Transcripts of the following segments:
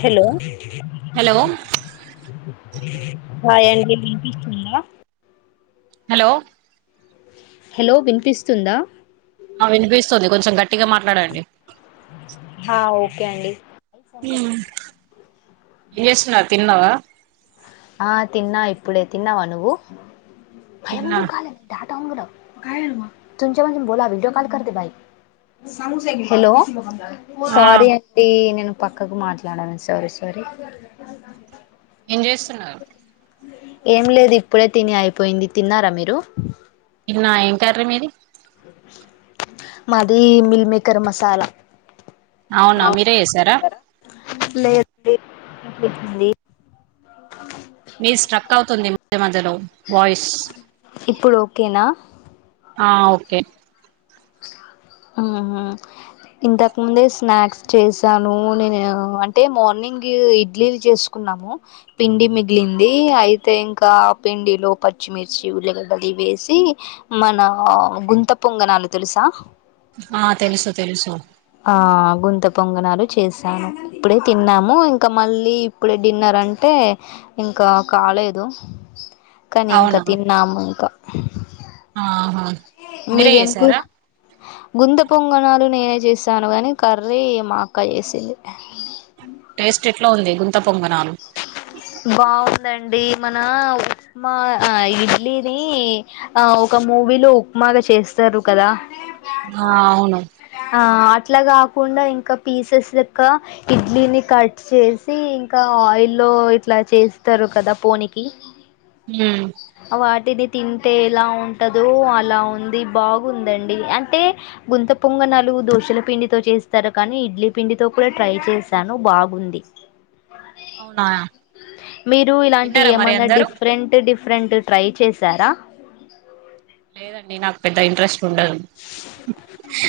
Hello hello hi అండి వినిపిస్తుందా hello hello వినిపిస్తుందా ఆ వినిపిస్తుంది కొంచెం గట్టిగా మాట్లాడండి హా ఓకే అండి ఏం చేస్తున్నారు తిన్నవా ఆ తిన్నా ఇప్పుడే తిన్నావా నువ్వు తిన్నా [unintelligible] బోలా వీడియో కాల్ కర్తే బయ్ హలో ఆ సారీ అండి నేను పక్కకు మాట్లాడాను సారీ సారీ ఏం చేస్తున్నారు ఏం లేదు ఇప్పుడే తిని అయిపోయింది తిన్నారా మీరు నా ఏం కర్రీ మీది మాది మిల్ మేకర్ మసాలా అవునా మీరే చేసారా లేదండి [inaudible] మీది స్ట్రక్ అవుతుంది మధ్య మధ్యలో వాయిస్ ఇప్పుడు ఓకేనా ఆ ఓకే ఆహ ఇంతకు ముందే స్నాక్స్ చేసాను నేను అంటే మార్నింగ్ ఇడ్లీలు చేసుకు న్నాము పిండి మిగిలింది అయితే ఇంకా పిండి లో పచ్చిమిర్చి ఉల్లిగడ్డలు వేసి మన గుంత పొంగణాలు తెలుసా ఆ తెలుసు తెలుసు ఆ గుంత పొంగనాలు చేశాను ఇప్పుడే తిన్నాము ఇంకా మళ్ళీ ఇప్పుడే డిన్నర్ అంటే ఇంకా కాలేదు కానీ ఇంకా అవునా తిన్నాము ఇంకా ఆహా మీరే మీదెం కూర చేసారా గుత్ త పొంగణాలు నేనే చేసాను గాని కర్రీ మాక్క చేసింది టేస్ట్ ఎట్ల ఉంది గుంత పొంగనాలు బావుందండి మన ఉప్మా ఆ ఇడ్లీని ఆ ఒక మూవీలో ఉప్మాగా చేస్త తరు కదా ఆ అవును ఆ అట్లా కాకుండా ఇంకా పీసెస్ లెక్క ఇడ్లీని కట్ చేసి ఇంకా ఆయిల్లో ఇట్లా చేస్తారు కదా పోనికి హ్మ్ తిది తింటే ఎలా ఉంటందో అలా ఉంది బాగుందండి అంటే గుంత పొంగ నాలు దోశల పిండితో చేస్తారు కానీ ఇడ్లీ పిండితో కూడా ట్రై చేశాను బాగుంది అవునా మీరు ఇలాంటి తిన్నారా మరి ఏమన్నా అందరూ డిఫరెంట్ డిఫ ఫ్రెండ్ ట్రై చేశారా లేదండి నాకు పెద్ద ఇంట్రెస్ట్ దు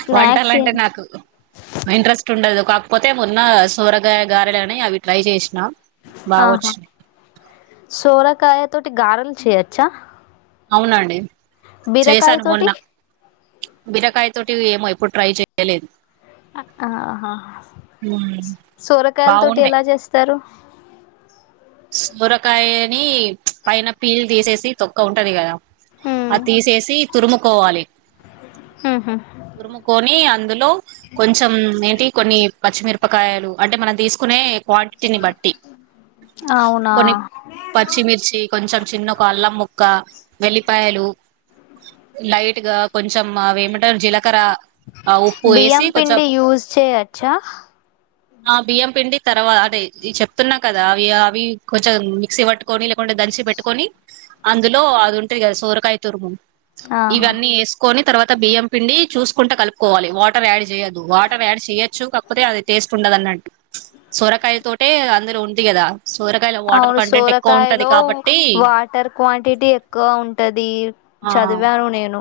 స్నాక్స్ ఏం వంటాలంటే నాకు ఇంట్రెస్ట్ ఉండదు పోతే మొన్న సోరగాయ గారెలని అవి ట్రై చేసినా బాగా ఆహా వచ్చినాయి సోరకాయ తటి గారల్ చే అచ్చా అవునండి చేశాను తోటి మొన్న బిరకాయ తోటి ఏమో ఎప్పుడు ట్రై చెయలేదు ఆహా మ్మ్ సొరకాయల తోటి బాగుండే ఎలా చేస్తారు సోరకాయని పైన పీలు తీసేసి తొక్క ఉంటది కదా హ్మ్ అది తీసేసి తురుముకోవాలి ఉహు తురుముకొని అందులో కొంచెం ఏంటి కొన్ని పచ్చిమిరపకాయలు అంటే మనం తీసుకునే క్వాంటిటీని బట్టి అవునా కొన్ని పచ్చిమిర్చి కొంచెం చిన్న ఒక అల్లం ముక్క వెల్లిపాయలు లైట్ గా కొంచెం అవ ఏమంటారు జీలకర బియంపిండి యూస్ చేయచ్చా ఆ బియ్యం పిండి తర్వా అంటే చెప్తున్నా కదా అ అవి కొంచెం మిక్సీ పట్టుకొని లేకుంటే దంచి పెట్టుకొని అందులో అది ఉంటుది కదా సోరకాయ ఆహా ఇవన్నీ వేసుకొని తర్వాత బియ్యం పిండి చసుకుంటే కలుపుకోవాలి వాటర్ యాడ్ చేయదు వాటర్ యాడ్ చేయచ్చు కాకపోతే అది టేస్ట్ ఉండదు న్నట్టు సొరకాయల తోటే అందరుూ ఉం అవును ఉంటది సోరకాయలో కాబట్టి వాటర్ క్వాంటిటీ ఎక్కువ ఉంటది చ ఆ చదివాను నేను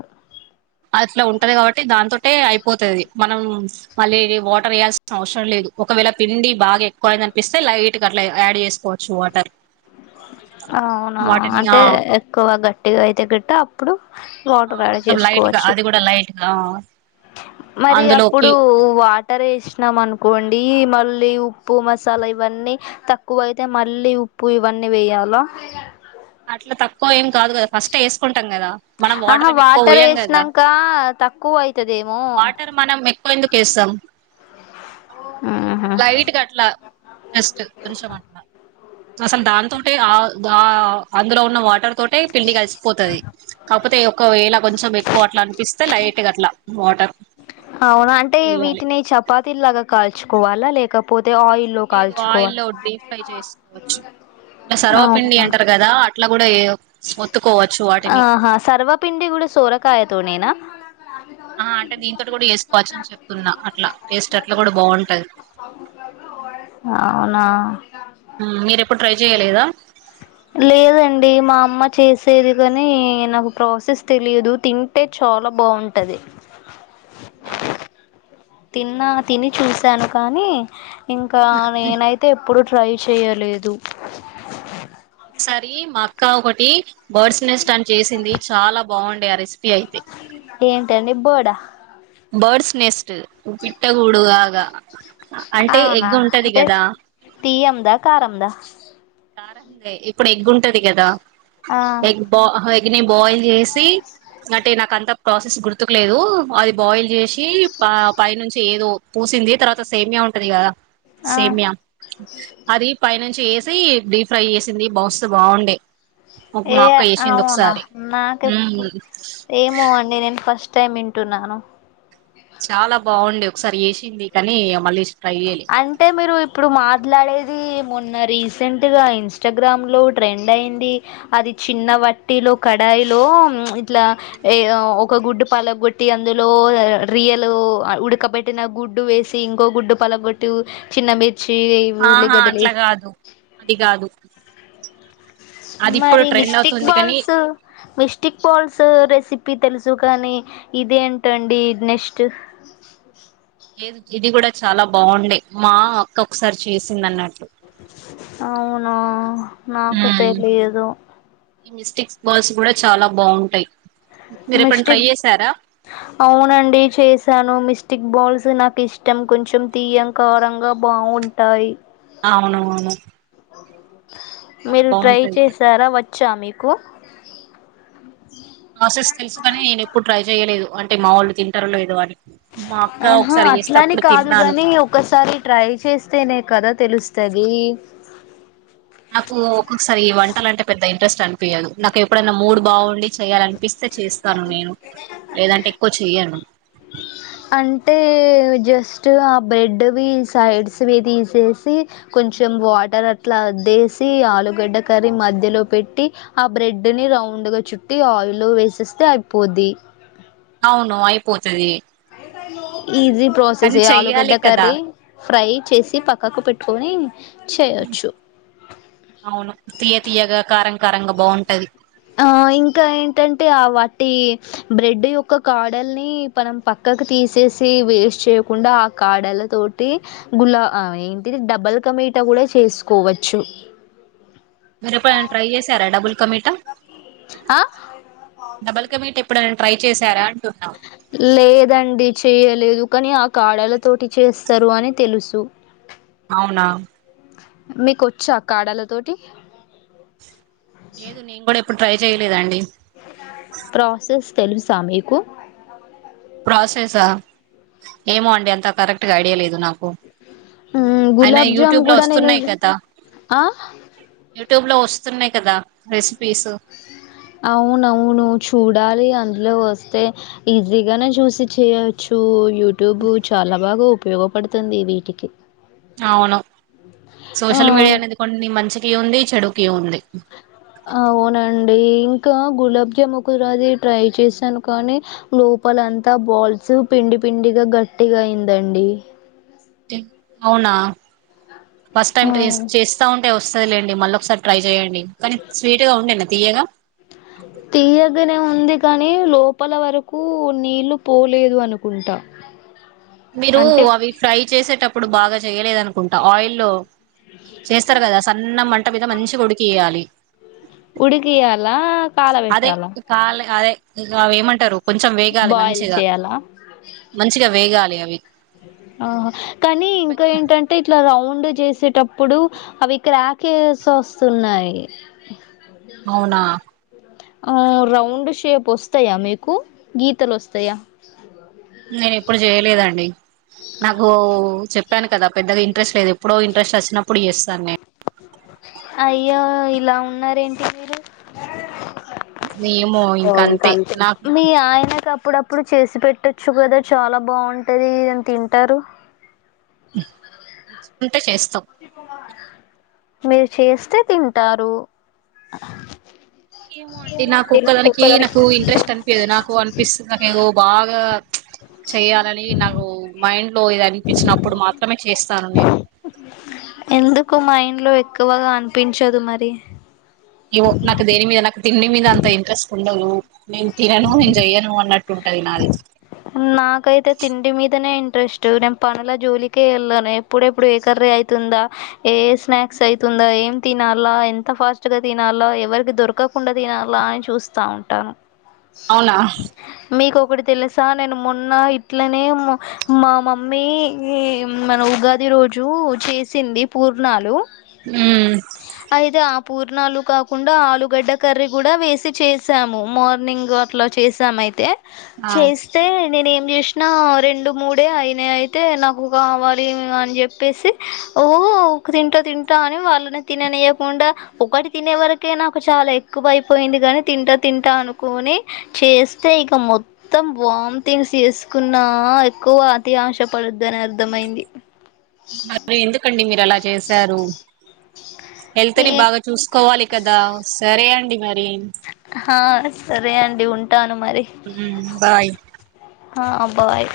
అట్లా ఉంటది కాబట్టి దాంతోటే అయిపోతుదిది మనం మళ్ళీ వాటర్ వే్యాల్సిన అవసరం లేదు ఒకవేళ పిండి బాగా ఎక్కువ అయింది అనిపిస్తే లైట్ అట్లా యాడ్ చేసుకోవచ్చు వాటర్ అవునా వాటిని ఆ అంటే ఎక్కువ గట్టిగా అయితే గట్టటి అప్పుడు ఆ వాటర్ యాడ్ కొంచెం లైట్ చేసుకోవాలి అది కూడా ైట్గా మరి అప్పుడు వాటర్ ఇచ్చినాం అనుకోండి మళ్ళీ ఉప్పు మసాలా ఇవన్నీ తక్కువ అయితే మళ్ళీ ఉప్పు ఇవన్నీ వేయాల అట్లా తక్కువ ఏం కాదు కదా ఫస్ట్ వేసుకుంట ం కదా మనం ఆహా వాటర్ం ఎక్కువ వాటర్ పోయాం కదా వేసినాక తక్కువ అయితదేమో వాటర్ మనం ఎక్కువ ఎందుకు వేస్తాం అ లైట్గా అట్లా జస్ట్ కొంచెం అట్లా అసలు దాంతో ఉంటే ఆ అందులో ఉన్న వాటర్ తోటే పెిళ్లి కలిసిపోతుది కాకపోతే ఒకవేళ కొంచెం ఎక్కువ అట్లా అనిపిస్తే లైట్ గా అట్లా వాటర్ అవునా అంటే వేయాలి వీటిని చపాతీలాగా కాల్చుకోవాలా లేకపోతే ఆయిల్లో లేదు కాల్చుకోవాలా ఆయిల్లో డీప్ ఫ్రై చేసుకోవచ్చు ఇట్లా సర్వపిండి అవునా అంటారు కదా అట్లా కూడా ఏ ఆహా సర్వపిిండి కూడా సోరకాయతోనేేనా ఆ అంటే దీంతో కూడా వేసుకోవచ్చ అని చెప్తున్నా అట్లా టేస్ట్ అట్లా కూడా బాగుంటది అవునా మీరు ఎప్పుడు ట్రై చేయలేదా లేదండి మా అమ్మ చేసేది కాని నాకు ప్రాసెస్ తెలియదు తింటే చాలా చ బాగుంటది అవును తిన్నా తిని చూసాను కానీ ఇంకా నేనైతే ఎప్పుడు ట్రై చేయలేదు ఒకసారి మా అక్క ఒకటి బర్డ్స్ నెస్ట్ అని చేసింది చాలా బాగుండే అరి ఏంట అండి బర్డ్ ఆ బర్డ్స్ నెస్ట్ ఊ పిట్ట గూడు ఆగా అవునా అంటే తీదా కారందా కారం దే ఇప్పుడు ఎగ్ ఉంటది కదా ఆ ఎగ్ బా ఎగ్ న బాయిల్ చేసి అంటే నాక అంత ప్రాసెస్ గుర్తుకులేదు అది బాయిల్ చేసి పై నుంచి ఏదో పూసింది తర్వాత సేమియా ఉంటది కదా ఆ సేమియా అది పైనుంచి ఏ డీప్ ఫ్రై చేసింది బాస్త బాగుండే ఏ మా అక్క చేసింది అవునా ఒకసారి నాకేపు ఉమ్ ఏమో అండి నేను ఫస్ట్ టైమ్ వింటున్నాను చాలా బాగుండే ఒకసారి వేసింది కాని మల్లేష్ అంటే మీరు ఇప్పుడు మాట్లాడేది మొన్న రీసెంట్ గా ఇన్స్టాగ్రామ్ లో ట్రెండ్ అయింది అది చిన్న వట్టిలో కడ స్ లో ఇట్లా ఒక గుడ్డు పాల కొట్టి అందులో రియల్ ఉడకబెట్టిన గుడ్డు వేసి ఇంకో గుడ్డు పలగొట్టి చిన్న మీద వచ్చ ఆహా ఉల్లిగడ్డ అట్లా లేసి కాదు అది కాదు అది ఇప్పుడు మరి ట్రెండ్ మిస్టిక్ అవుతుంది కానీ బాల్స్ మిస్టిక్ బాల్స్ రెసిపీ చెప్పి తెలుసు కానీ ఇదేంటండి నెక్స్ట్ ఇది కూడా చాలా బాగుండే మా అక్క ఒకసారి చేసింది అన్నాటు అవును నాకు తెలియదు ఈ మిస్టేక్ బాల్స్ కూడా చాలా బాగుంటాయి మీరు ఎప్పుడైనా మిస్టి ట్రై చేసారా అవునండి చేశాను మిస్ స్టిక్ బాల్స్ నాకు ఇష్టం కొంచెం తీయంకారంగా బాగుంటాయి అవును అవును మీరు ట్రై చేశారా వచ్చా మీకు ప్రసెస్ తెలుసుగానీ నేను ఎప్పుడు ట్రై చెయలేదు అంటే మా వాళ్ళు తింటర్లే లేదో అని మా అక్క ఆహా ఒకసారి చేస్తే అట్లాని అప్పుడు కాదు తిన్నాను గాని ఒకసారి ట్రై చేస్తేనే కద తెలుస్తది నాకు ఒక్కొక్కసారి వంటలు అంటే పెద్దయి ఇంట్రెస్ట్ అనిపియాదు నాకు ఎప్పుడైనా మూడ్ బాగుండి చేయ్యాలనిపిస్తే చేస్తాను నేను లేదంటే ఎక్కువ చెయ్యను అంటే జస్ట్ ఆ బ్రెడ్వి సైడ్స్వి తీసేసి కొ కొంచం వాటర్ అట్లా ఆదేశి అలుగడా కరీ మద్య లో పెట్టి ఆ బ్రెడ్ ని రౌం రౌండ్గా చుట్టి ఆయిల్ వేసేస్తే అయిపోద్ది అవును అయిపోతది ఈజీ ప్రాసెస్ కానీ ఏ ఆలూగడ్డ చెయ్యాలి కదా కర్రీ ఫ్రై చేసి పక్కకు పెట్టుకొని చేయొచ్చు అవును తీయ తీయగా కారంకరంగా బాగుంటది ఆ ఇంకా ఏంటంటే ఆ వాటి బ్రెడ్ యొక్క కాడల్ని మనం పక్క తీసేసి వెస్ట్ చేయకుండా ఆ కాడలతోటి గుల్ల ఏంటిది డబుల్ కా ఒక్క మీట కూడా చేసుకోవచ్చు మీర్ ఎప్పుడైనా ట్రై చేసార డబుల్ క మీటా ఆ ఎపుడైనా ట్రై చేశారా ఆన్ లేదండి చేయలే లేదు కాని ఆ కాడాలతోటి చేస్తారు అని తెలుసు అవునా మీకోచ్చా కాడల తోటి లేదు నేను కూడా ఎప్పుడు ట్రై చేయలేదండి. ప్రాసెస్ తెలుసా మీకు? ప్రాసెసా? ఏమో అండి అంత కరెక్ట్గా ఐడియా లేదు నాకు. అయిన గులాబ్ జామ్ యూట్యూబ్ లో కూడా నేను వస్తున్నయి గదా. ఆ ట్యూబ్లో వస్తున్నాయి కదా రెస్ అవునవును చూడాలి అ అందులో వస్తే ఈజీగానే చూసి చేయచ్చు, యూటూబు చాలా బాగా ఉప్ ఉపయోగపడుతుంది ఈ వీటికి అవును ఆ సోషల్ మీడియా అనేది కొన్ని మంచికి ఉంది చెడుకి ఉంది. అవునం డి ఇంకా గులాబ్ జాము ఒకరది ట్రై చేసాను కానీ, లోపలంతా బాల్స్ త్ పిండి పిండిగా గట్టిగ అయిందండి. అవునా ఫస్ట్ టైమ్ ఆ త్ చేస్తా ఉంటే వస్తుందిలేండి మళ్ళ ఒకసారి ట్రై చేయండి కానీ స్వీట్గా ఉండేన తీయగా. తీయగానే ఉంది కానీ లోపల వరకు నీళ్లు పోలేదు అనుకుంటా మీరు అంటే అవి ఫ్రై చేసేటప్పుడు బాగా చేయలేదు అనుకుంటా ఆయిల్లో చేస్తరు కదా సన్న మంట మీద మంచిగా ఉడికియాలి ఉడికియాలా అదే కాలబెట్టాలా కాల అదే ఇగ అవి ఏమంటారు. కొంచెం వేగాలి బాయిల్ మంచిగా చేయాలా మంచిగా వేగాలి అవి ఆహా కానీ ఇంకా ఏంటంటే ఇట్లా రౌండ్ డ్ చేసేటప్పుడు అవి ఇక్క క్రాకేస్ వస్తున్నాయి. అవునా ఆ రౌండ్ షేప్ ఒస్తయా మీకు గీతలు ఒస్తయా నేను ఎప్పుడు చేయలేదండి నాకు చెప్పాను కదా పెద్దగా ఇంట్రెస్ట్ లేదు ఎప్పుడో ఇంట్రెస్ట్ ఒచ్చినప్పుడు చేస్తాను నేను అయ్యో ఇలా ఉన్నారేంటి మీరు నేను ఏమో ఓ ఇంక ఇంకా అంతే నాకు మీ ఆయనకప్పుడప్పు పుడు చేసి పెట్టచ్చు కదా చాలా బాగుంటంది అని తింటారు. మెచ్చుకుంటే చేస్తాం మీరు చేస్తే తింటారు. ఏమో అండి నాకు ఒక్కదానికి నాకు ఇంట్రెస్ట్ అనిపీయదు నాకు అనిపిస్తదని నాకేదో బాగా చెయాలని నాకు మైండ్ లో ఇది అనిపించినప్పుడు మాత్రమే చేస్ స్తాను నేను ఎందుకు మైండ్ లో ఎక్కువగా అనిపించదు మరి ఇవో నాకు దేని మీద నాకు తిండి మీద అంత ఇంట్రెస్ట్ ఉండదు, నేను తినను నేను చెయ్యను అన్నట్టు ఉంటది నాది నాకైతే తిండి మీదనే ఇంట్రెస్ట్ నేను పనుల జోలికే ఎళ్ళను ఎప్పుడ ఎప్పుడు ఏకర్రి ఐతుందా ఏ స్నాక్స్ ఐతుందా ఏం తినాలా ఎంత ఫాస్ట్ గా తినాలా ఎవరికి దొర్ కకుండా తినాల అని చూస్తా ఉంటాను. అవునా చ నేను మొన్న ఇట్లనే మా మమ్మీ ఈ మన ఉగాది రోజు కు చేసింది పూర్నాలు ఉమ్ అయితే అప్ పూర్ణాలు కాకుండా ఆలుగడ్డ కర్రీ కుడా వేసి చేసాము మార్నింగ్ అట్ల చేసామయితే ఆ అయితే నేను ఏం చేసినా రెండు మూడే అయిన అయితే నాకు కావాలి అని చెప్పేసి ఓ తింటా తింటా అని వాళ్ళని తిననియ్యకుండా ఒకటి తినే వరకే నాకు చాల్ లా ఎక్కువయిపోయింది కాని తింటా తింటా అనుకొని చేస్తే ఇగ మొత్తం వామిటింగ్స్ చేసుకున్నా ఎక్కువ అతి ఆశ పడద్దు ఆబ్బె ఎందుకండి మీరల చే చేసారు హెల్త్ ని ఏ బాగా చూసుకోవాలి కదా సరే అండి మరి. ఆ సరే అండి ఉంటాను మరి ఉమ్ బాయ్ హా బాయ్